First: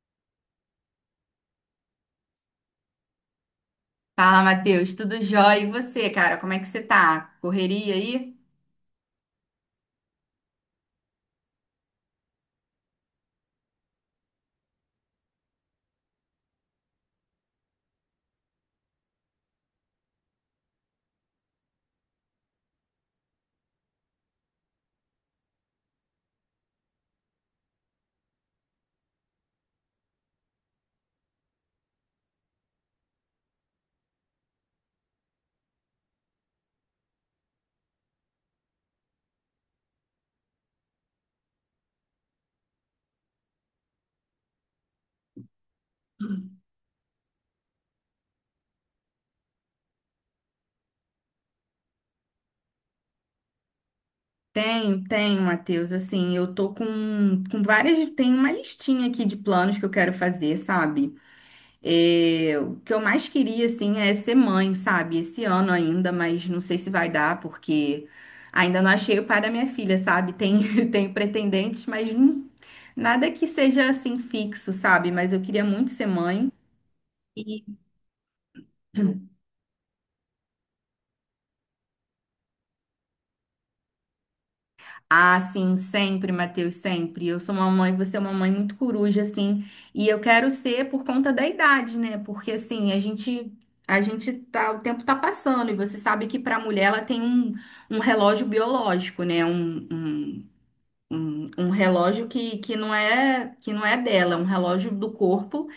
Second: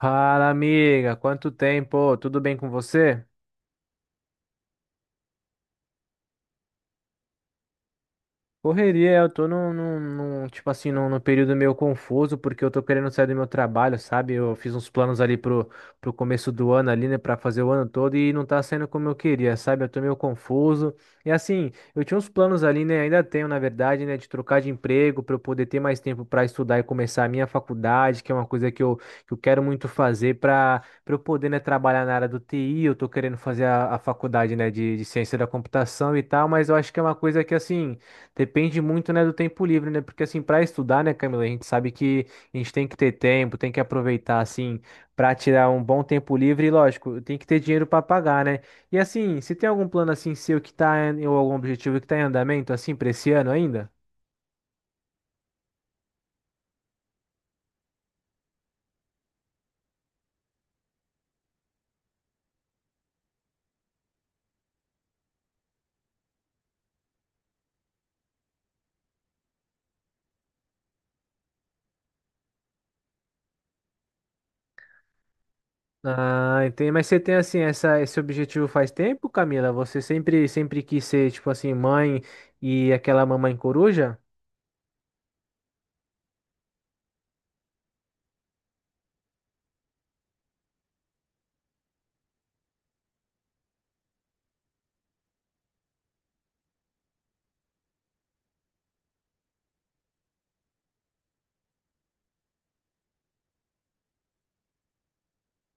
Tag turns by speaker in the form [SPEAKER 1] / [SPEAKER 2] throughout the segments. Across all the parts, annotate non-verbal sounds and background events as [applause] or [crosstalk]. [SPEAKER 1] Fala, amiga, quanto tempo? Tudo bem com você?
[SPEAKER 2] Fala, Matheus, tudo jóia? E você, cara, como é que você tá? Correria aí?
[SPEAKER 1] Correria, eu tô tipo assim, num período meio confuso, porque eu tô querendo sair do meu trabalho, sabe? Eu fiz uns planos ali pro começo do ano ali, né, pra fazer o ano todo e não tá saindo como eu queria, sabe? Eu tô meio confuso. E assim, eu tinha uns planos ali, né, ainda tenho, na verdade, né, de trocar de emprego pra eu poder ter mais tempo pra estudar e começar a minha faculdade, que é uma coisa que eu quero muito fazer pra eu poder, né, trabalhar na área do TI. Eu tô querendo fazer a faculdade, né, de ciência da computação e tal, mas eu acho que é uma coisa que, assim, depende muito, né, do tempo livre, né? Porque assim, para estudar, né, Camila, a gente sabe que a gente tem que ter tempo, tem que aproveitar assim para tirar um bom tempo livre e lógico, tem que ter dinheiro para pagar, né? E assim, se tem algum plano assim seu que tá em, ou algum objetivo que tá em andamento assim para esse ano ainda?
[SPEAKER 2] Tenho, tenho, Matheus. Assim, eu tô com várias. Tem uma listinha aqui de planos que eu quero fazer, sabe? O que eu mais queria, assim, é ser mãe, sabe? Esse ano ainda, mas não sei se vai dar, porque ainda não achei o pai da minha filha, sabe? Tem, [laughs] tem pretendentes, nada que seja, assim, fixo, sabe? Mas eu queria muito ser mãe.
[SPEAKER 1] Ah, entendi. Mas você tem assim esse objetivo faz tempo, Camila? Você sempre quis ser tipo assim mãe e aquela mamãe coruja?
[SPEAKER 2] Ah, sim, sempre, Matheus, sempre. Eu sou uma mãe, você é uma mãe muito coruja, assim, e eu quero ser por conta da idade, né? Porque assim, a gente tá, o tempo tá passando, e você sabe que para a mulher ela tem um, um relógio biológico, né? Um relógio que não é dela, é um relógio do corpo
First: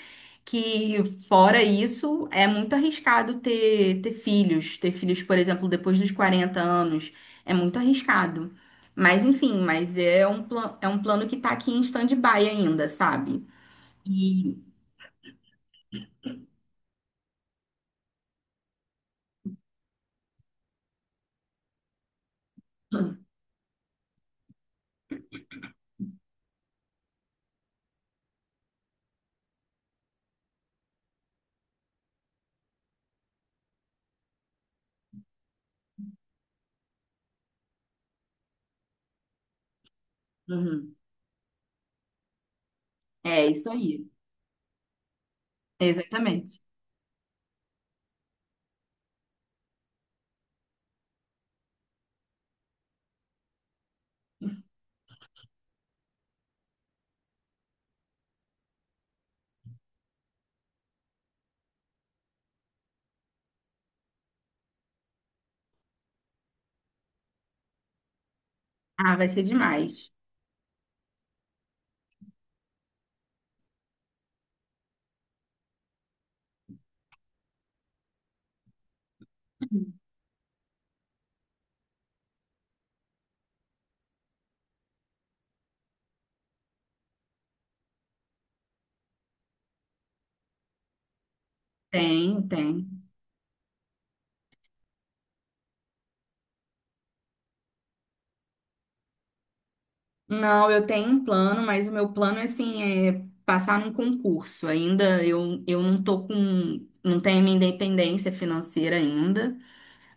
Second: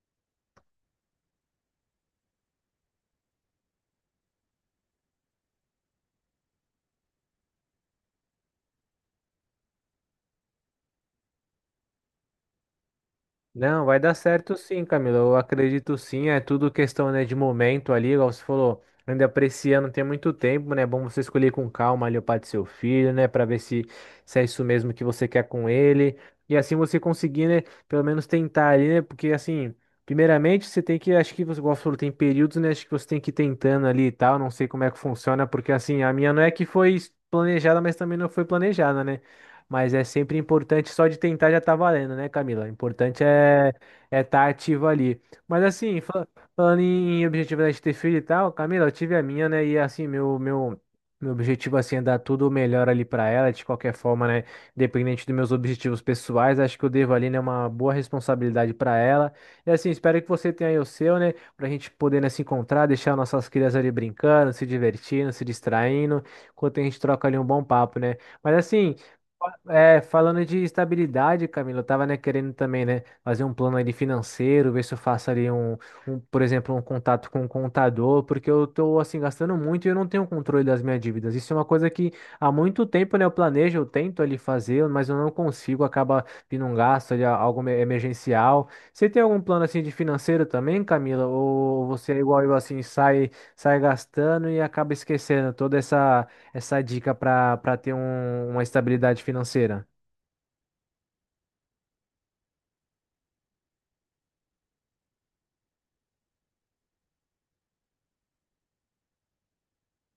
[SPEAKER 2] que fora isso, é muito arriscado ter filhos. Ter filhos, por exemplo, depois dos 40 anos, é muito arriscado. Mas enfim, mas é é um plano que tá aqui em stand-by ainda, sabe?
[SPEAKER 1] Não, vai dar certo
[SPEAKER 2] E
[SPEAKER 1] sim, Camilo. Eu acredito sim. É tudo questão, né, de momento ali, igual você falou. Ainda pra esse ano tem muito tempo, né? É bom você escolher com calma ali o pai do seu filho, né? Pra ver se é isso mesmo que você quer com ele. E assim você conseguir, né? Pelo menos tentar ali, né? Porque assim, primeiramente você tem que, acho que você, igual você falou, tem períodos, né? Acho que você tem que ir tentando ali e tal. Não sei como é que funciona, porque assim, a minha não é que foi planejada, mas também não foi planejada, né? Mas é sempre importante,
[SPEAKER 2] uhum.
[SPEAKER 1] só de tentar já tá valendo, né, Camila? O importante
[SPEAKER 2] É isso
[SPEAKER 1] é
[SPEAKER 2] aí.
[SPEAKER 1] é estar ativo ali. Mas assim,
[SPEAKER 2] Exatamente.
[SPEAKER 1] falando em objetivo, né, de ter filho e tal, Camila, eu tive a minha, né? E assim, meu objetivo assim, é dar tudo o melhor ali pra ela, de qualquer forma, né? Independente dos meus objetivos pessoais, acho que eu devo ali, né, uma boa responsabilidade pra ela. E assim, espero que você tenha aí o seu, né? Pra gente poder, né, se encontrar, deixar nossas crianças ali brincando, se divertindo, se distraindo, enquanto a gente troca ali um bom papo, né? Mas assim.
[SPEAKER 2] Ah, vai ser
[SPEAKER 1] É,
[SPEAKER 2] demais.
[SPEAKER 1] falando de estabilidade, Camilo, eu tava, né, querendo também, né, fazer um plano ali financeiro, ver se eu faço ali um, um, por exemplo, um contato com um contador, porque eu tô, assim, gastando muito e eu não tenho controle das minhas dívidas. Isso é uma coisa que há muito tempo, né, eu planejo, eu tento ali fazer, mas eu não consigo, acaba vindo um gasto ali, algo emergencial. Você tem algum plano, assim, de financeiro também, Camila? Ou você é
[SPEAKER 2] tem
[SPEAKER 1] igual eu, assim,
[SPEAKER 2] tem
[SPEAKER 1] sai gastando e acaba esquecendo toda essa dica para ter uma estabilidade financeira?
[SPEAKER 2] Não, eu tenho um plano, mas o meu plano, assim, é passar num concurso. Ainda eu não tô com, não tenho minha independência financeira ainda.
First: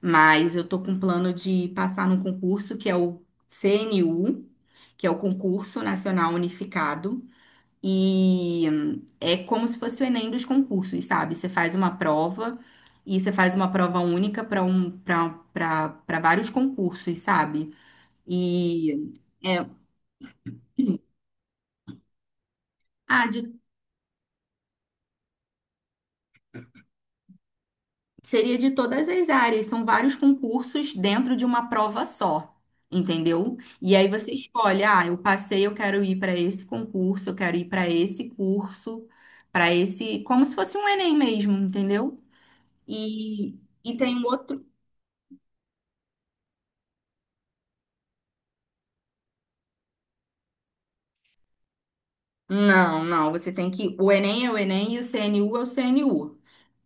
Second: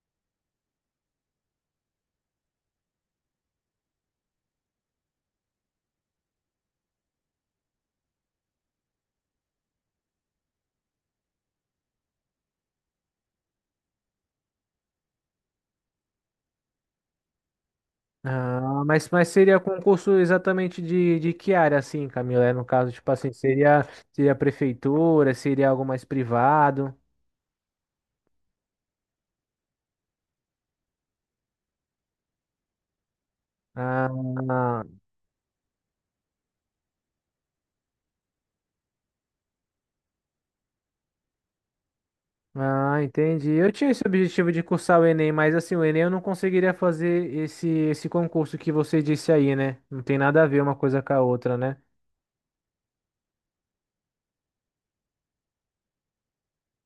[SPEAKER 2] Mas eu tô com um plano de passar num concurso que é o CNU, que é o Concurso Nacional Unificado. E é como se fosse o Enem dos concursos, sabe? Você faz uma prova e você faz uma prova única para um, para vários concursos, sabe?
[SPEAKER 1] Ah, mas,
[SPEAKER 2] E
[SPEAKER 1] mas seria
[SPEAKER 2] é,
[SPEAKER 1] concurso exatamente de que área, assim, Camila? É, no caso, tipo
[SPEAKER 2] ah,
[SPEAKER 1] assim,
[SPEAKER 2] de.
[SPEAKER 1] seria prefeitura, seria algo mais privado?
[SPEAKER 2] Seria de todas as áreas, são vários concursos dentro de uma prova só, entendeu? E aí você
[SPEAKER 1] Ah,
[SPEAKER 2] escolhe, ah, eu passei, eu quero ir para esse concurso, eu quero ir para esse curso, para esse, como se fosse um Enem mesmo, entendeu?
[SPEAKER 1] ah, entendi.
[SPEAKER 2] E,
[SPEAKER 1] Eu tinha
[SPEAKER 2] e
[SPEAKER 1] esse
[SPEAKER 2] tem um
[SPEAKER 1] objetivo de
[SPEAKER 2] outro.
[SPEAKER 1] cursar o Enem, mas assim, o Enem eu não conseguiria fazer esse concurso que você disse aí, né? Não tem nada a ver uma coisa com a outra, né?
[SPEAKER 2] Não, não, você tem que. O Enem é o Enem e o CNU é o CNU.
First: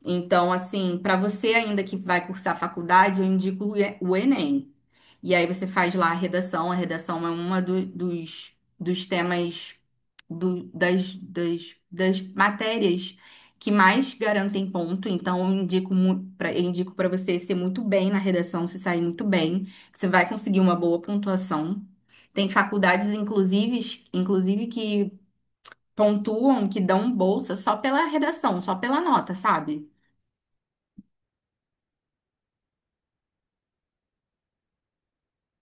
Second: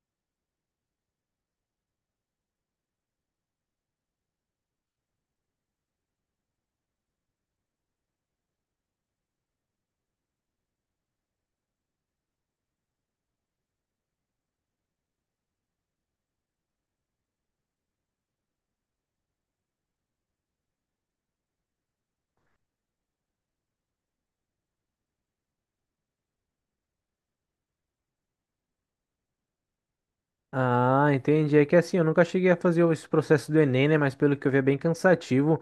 [SPEAKER 2] Então, assim, para você ainda que vai cursar faculdade, eu indico o E- o Enem. E aí você faz lá a redação. A redação é dos, dos temas das, das matérias que mais garantem ponto. Então, eu indico para indico para você ser muito bem na redação, se sair muito bem, que você vai conseguir uma boa pontuação. Tem faculdades, inclusive que pontuam, que dão bolsa só pela redação, só pela nota, sabe?
[SPEAKER 1] Ah, entendi. É que assim, eu nunca cheguei a fazer esse processo do Enem, né? Mas pelo que eu vi é bem cansativo.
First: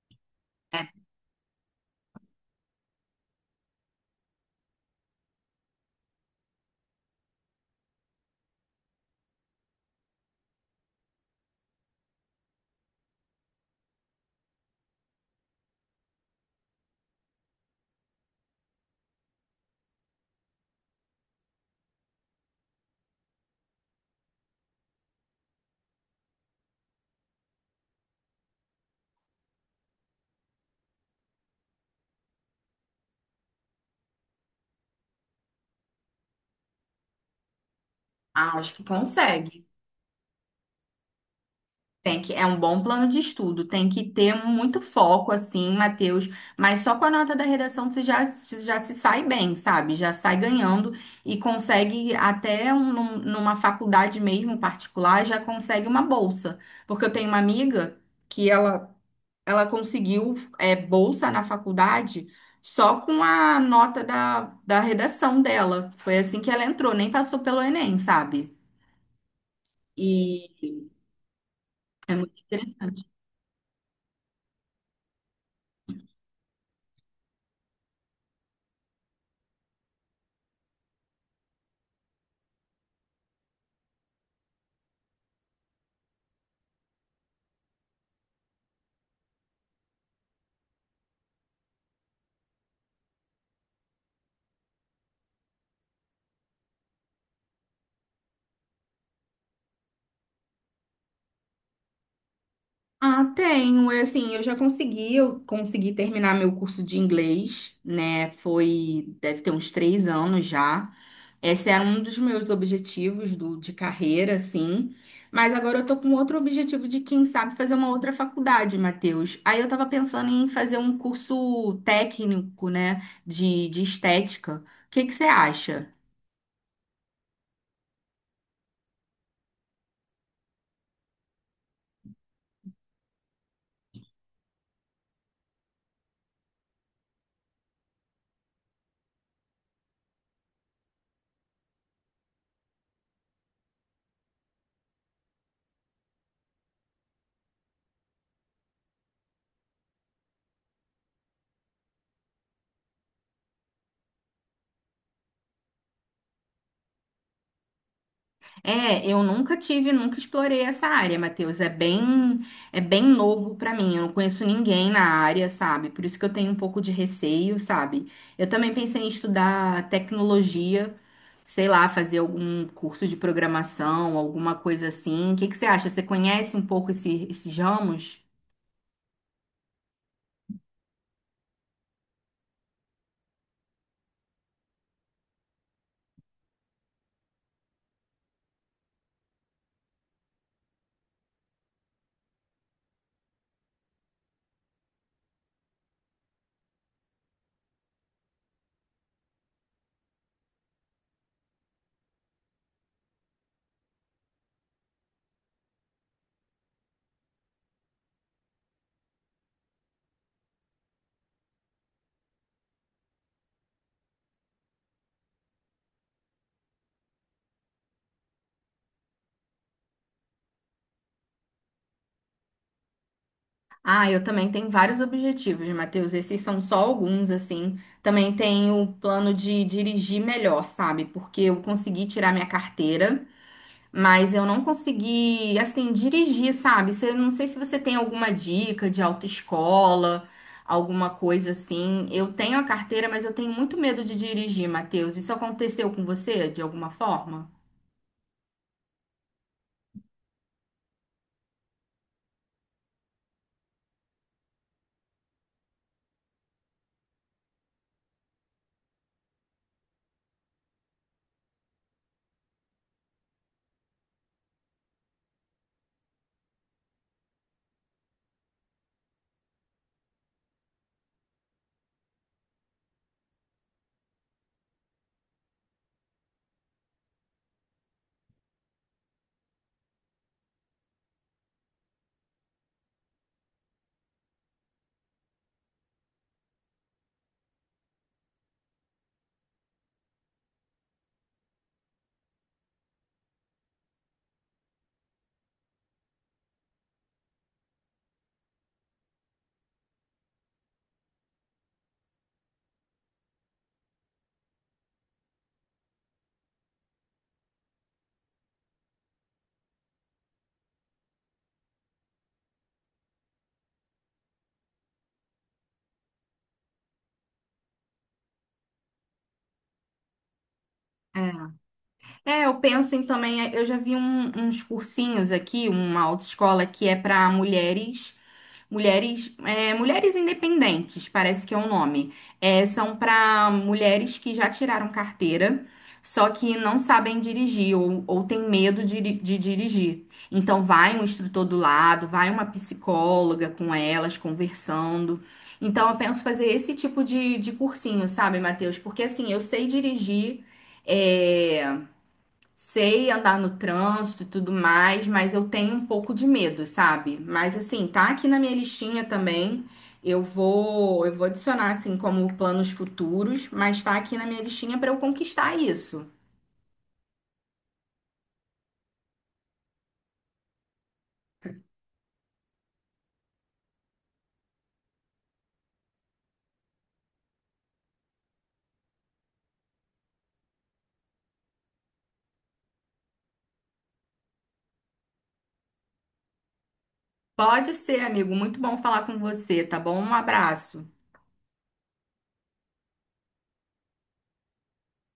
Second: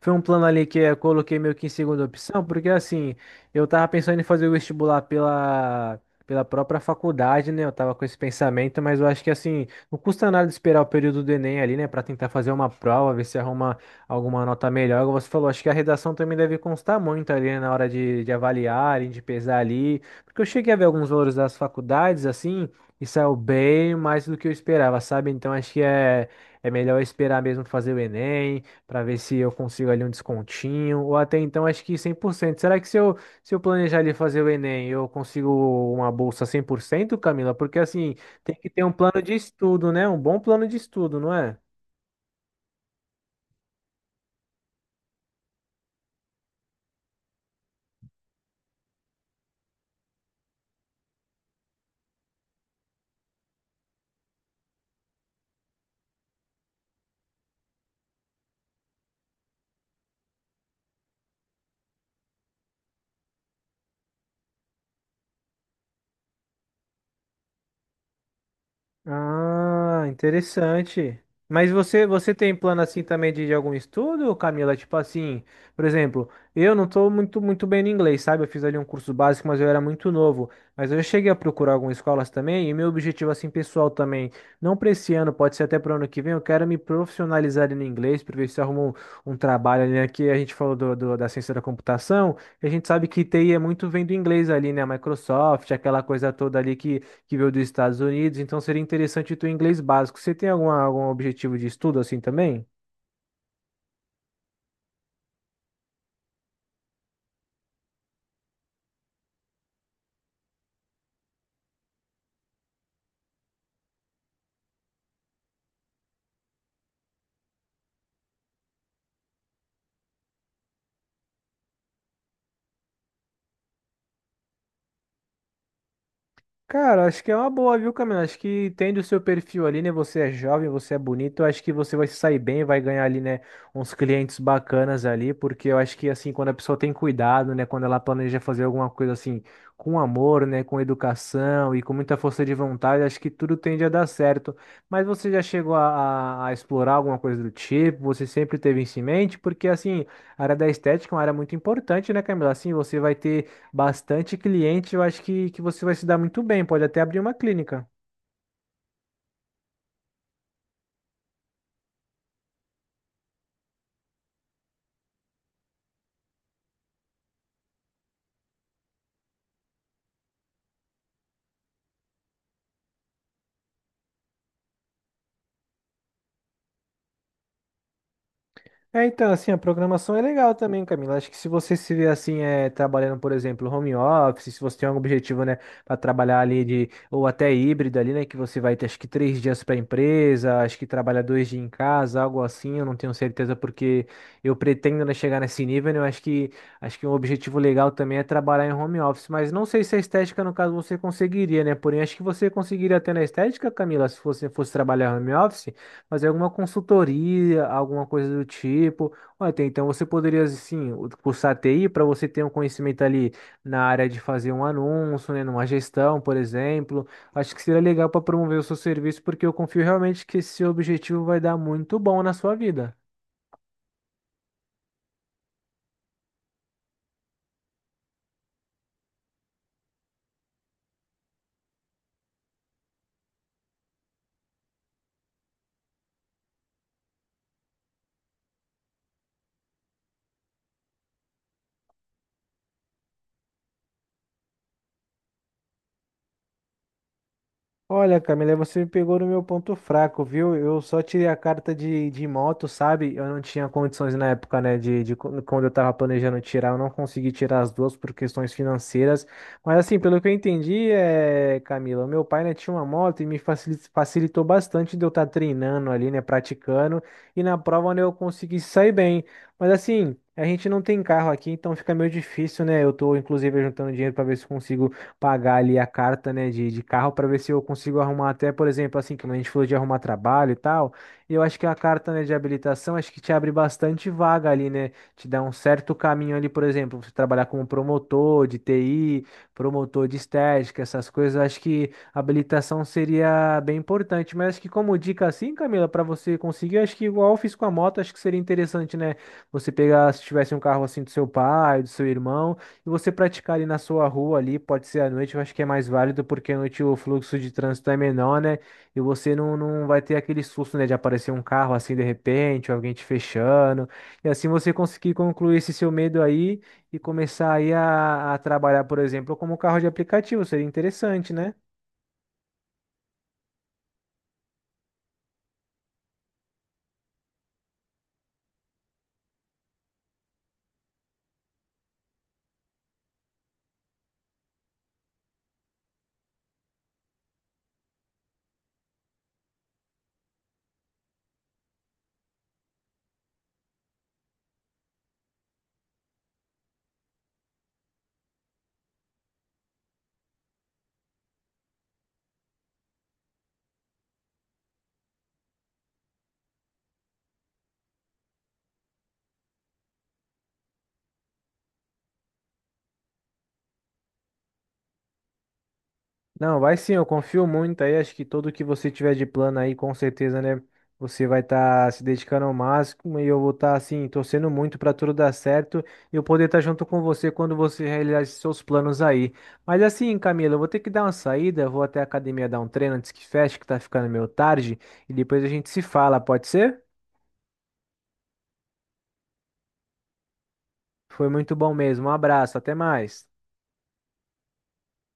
[SPEAKER 1] Foi um plano ali que eu coloquei meio que em segunda opção, porque assim, eu tava pensando em fazer o vestibular pela própria faculdade, né? Eu tava com esse pensamento, mas eu acho que assim, não custa nada esperar o período do Enem ali, né? Pra tentar fazer uma prova, ver se arruma alguma nota melhor. Como você falou, acho que a redação também deve constar muito ali, né? Na hora de avaliar, de pesar ali. Porque eu cheguei a ver alguns valores das faculdades, assim. E saiu bem mais do que eu esperava, sabe? Então acho que é melhor esperar mesmo fazer o Enem, para ver se eu consigo ali um descontinho, ou até então acho que 100%. Será que se eu planejar ali fazer o Enem, eu consigo uma bolsa 100%, Camila? Porque assim, tem
[SPEAKER 2] Ah,
[SPEAKER 1] que
[SPEAKER 2] acho
[SPEAKER 1] ter
[SPEAKER 2] que
[SPEAKER 1] um plano de
[SPEAKER 2] consegue.
[SPEAKER 1] estudo, né? Um bom plano de estudo, não é?
[SPEAKER 2] Tem que, é um bom plano de estudo. Tem que ter muito foco, assim, Matheus. Mas só com a nota da redação você já se sai bem, sabe? Já sai ganhando e consegue até numa faculdade mesmo particular, já consegue uma bolsa. Porque eu tenho uma amiga que ela, ela conseguiu bolsa na faculdade só com a nota da redação dela. Foi assim que ela entrou, nem passou pelo Enem, sabe?
[SPEAKER 1] Ah,
[SPEAKER 2] E
[SPEAKER 1] interessante. Mas você,
[SPEAKER 2] é
[SPEAKER 1] você
[SPEAKER 2] muito
[SPEAKER 1] tem plano assim
[SPEAKER 2] interessante.
[SPEAKER 1] também de algum estudo, Camila? Tipo assim, por exemplo, eu não tô muito, muito bem no inglês, sabe? Eu fiz ali um curso básico, mas eu era muito novo. Mas eu cheguei a procurar algumas escolas também, e meu objetivo assim pessoal também, não para esse ano, pode ser até para o ano que vem, eu quero me profissionalizar ali no inglês, para ver se eu arrumo um trabalho ali, né? Que a gente falou da ciência da computação, e a gente sabe que TI é muito vem do inglês ali, né? Microsoft, aquela coisa toda ali que veio dos Estados Unidos, então seria interessante o teu inglês básico. Você tem algum objetivo de estudo assim também?
[SPEAKER 2] Ah, tenho. Assim, eu consegui terminar meu curso de inglês, né? Foi, deve ter uns 3 anos já. Esse era um dos meus objetivos do, de carreira, assim. Mas agora eu tô com outro objetivo de, quem sabe, fazer uma outra faculdade, Matheus. Aí eu tava pensando em fazer um curso técnico, né? De estética. O que que você acha?
[SPEAKER 1] Cara, acho que é uma boa, viu, Camila? Acho que entende o seu perfil ali, né? Você é jovem, você é bonito. Eu Acho que você vai se sair bem, vai ganhar ali, né? Uns clientes bacanas ali, porque eu acho que, assim, quando a pessoa tem cuidado, né? Quando ela planeja fazer alguma coisa assim, com amor, né? Com educação e com muita força de vontade, acho que tudo tende a dar certo. Mas você já chegou a explorar alguma coisa do tipo? Você sempre teve isso em mente? Porque, assim, a área da estética é uma área muito importante, né, Camila? Assim, você vai ter bastante cliente, eu acho que você vai se dar muito bem, pode até abrir uma clínica.
[SPEAKER 2] É, eu nunca tive, nunca explorei essa área, Matheus. É bem novo pra mim. Eu não conheço ninguém na área, sabe? Por isso que eu tenho um pouco de receio, sabe? Eu também pensei em estudar tecnologia, sei lá, fazer algum curso de programação, alguma coisa assim. O que que você acha? Você conhece um pouco esses ramos?
[SPEAKER 1] É, então, assim, a programação é legal também, Camila. Acho que se você se vê assim, é, trabalhando, por exemplo, home office, se você tem algum objetivo, né, para trabalhar ali de, ou até híbrido ali, né, que você vai ter acho que três dias para a empresa, acho que trabalha dois dias em casa, algo assim, eu não tenho certeza porque eu pretendo, né, chegar nesse nível, né, eu acho que um objetivo legal também é trabalhar em home office, mas não sei se a estética, no caso, você conseguiria, né, porém acho que você conseguiria até na estética, Camila, se você fosse trabalhar home office, fazer alguma consultoria, alguma coisa do tipo. Olha, então você poderia, assim, cursar TI para você ter um conhecimento ali na área de fazer um anúncio, né, numa gestão, por exemplo. Acho que seria legal para promover o seu serviço, porque eu confio realmente que esse objetivo vai dar muito bom na sua vida.
[SPEAKER 2] Ah, eu também tenho vários objetivos, Matheus. Esses são só alguns, assim. Também tenho o plano de dirigir melhor, sabe? Porque eu consegui tirar minha carteira. Mas eu não consegui, assim, dirigir, sabe? Você, não sei se você tem alguma dica de autoescola, alguma coisa assim. Eu tenho a carteira, mas eu tenho muito medo de dirigir, Matheus. Isso aconteceu com você de alguma forma?
[SPEAKER 1] Olha, Camila, você me pegou no meu ponto fraco, viu? Eu só tirei a carta de moto, sabe? Eu não tinha condições na época, né? De quando eu tava planejando tirar, eu não consegui tirar as duas por questões financeiras. Mas assim, pelo que eu entendi, é, Camila, meu pai, né, tinha uma moto e me facilitou bastante de eu estar treinando ali, né? Praticando. E na prova, né, eu consegui sair bem. Mas assim. A gente não tem carro aqui, então fica meio difícil, né? Eu tô, inclusive, juntando dinheiro para ver se consigo pagar ali a carta, né, de carro para ver se eu consigo arrumar até, por exemplo, assim, como a gente falou de arrumar trabalho e tal, e eu acho que a carta, né, de habilitação, acho que te abre bastante vaga ali, né, te dá um certo caminho ali, por exemplo, você trabalhar como promotor de TI, promotor de estética, essas coisas, eu acho que a habilitação seria bem importante, mas acho que como dica assim, Camila, para você conseguir, acho que igual eu fiz com a moto, acho que seria interessante, né, você pegar, se tivesse um carro assim do seu pai, do seu irmão, e você praticar ali na sua rua ali, pode ser à noite, eu acho que é mais válido, porque à noite o fluxo de trânsito é menor, né? E você não vai ter aquele susto, né, de aparecer um carro assim de repente, ou alguém te fechando. E assim você conseguir concluir esse seu medo aí e começar aí a trabalhar, por exemplo, como carro de aplicativo, seria interessante, né?
[SPEAKER 2] É, eu penso em também, é, eu já vi um- uns cursinhos aqui, uma autoescola que é para mulheres, mulheres independentes, parece que é o nome. É, são para mulheres que já tiraram carteira, só que não sabem dirigir ou têm medo de, de dirigir. Então vai um instrutor do lado, vai uma psicóloga com elas conversando. Então eu penso fazer esse tipo de cursinho, sabe, Matheus? Porque assim, eu sei dirigir. É... Sei andar no trânsito e tudo mais, mas eu tenho um pouco de medo, sabe? Mas assim, tá aqui na minha listinha também. Eu vou adicionar assim como planos futuros, mas tá aqui na minha listinha para eu conquistar isso.
[SPEAKER 1] Não, vai sim, eu confio muito aí. Acho que tudo que você tiver de plano aí, com certeza, né? Você vai estar se dedicando ao máximo e eu vou estar, assim, torcendo muito para tudo dar certo e eu poder estar junto com você quando você realizar esses seus planos aí. Mas assim, Camila, eu vou ter que dar uma saída, eu vou até a academia dar um treino antes que feche, que tá ficando meio tarde, e depois a gente se fala, pode ser?
[SPEAKER 2] Pode ser, amigo. Muito bom falar com você, tá bom? Um abraço.
[SPEAKER 1] Foi muito bom mesmo. Um abraço, até mais.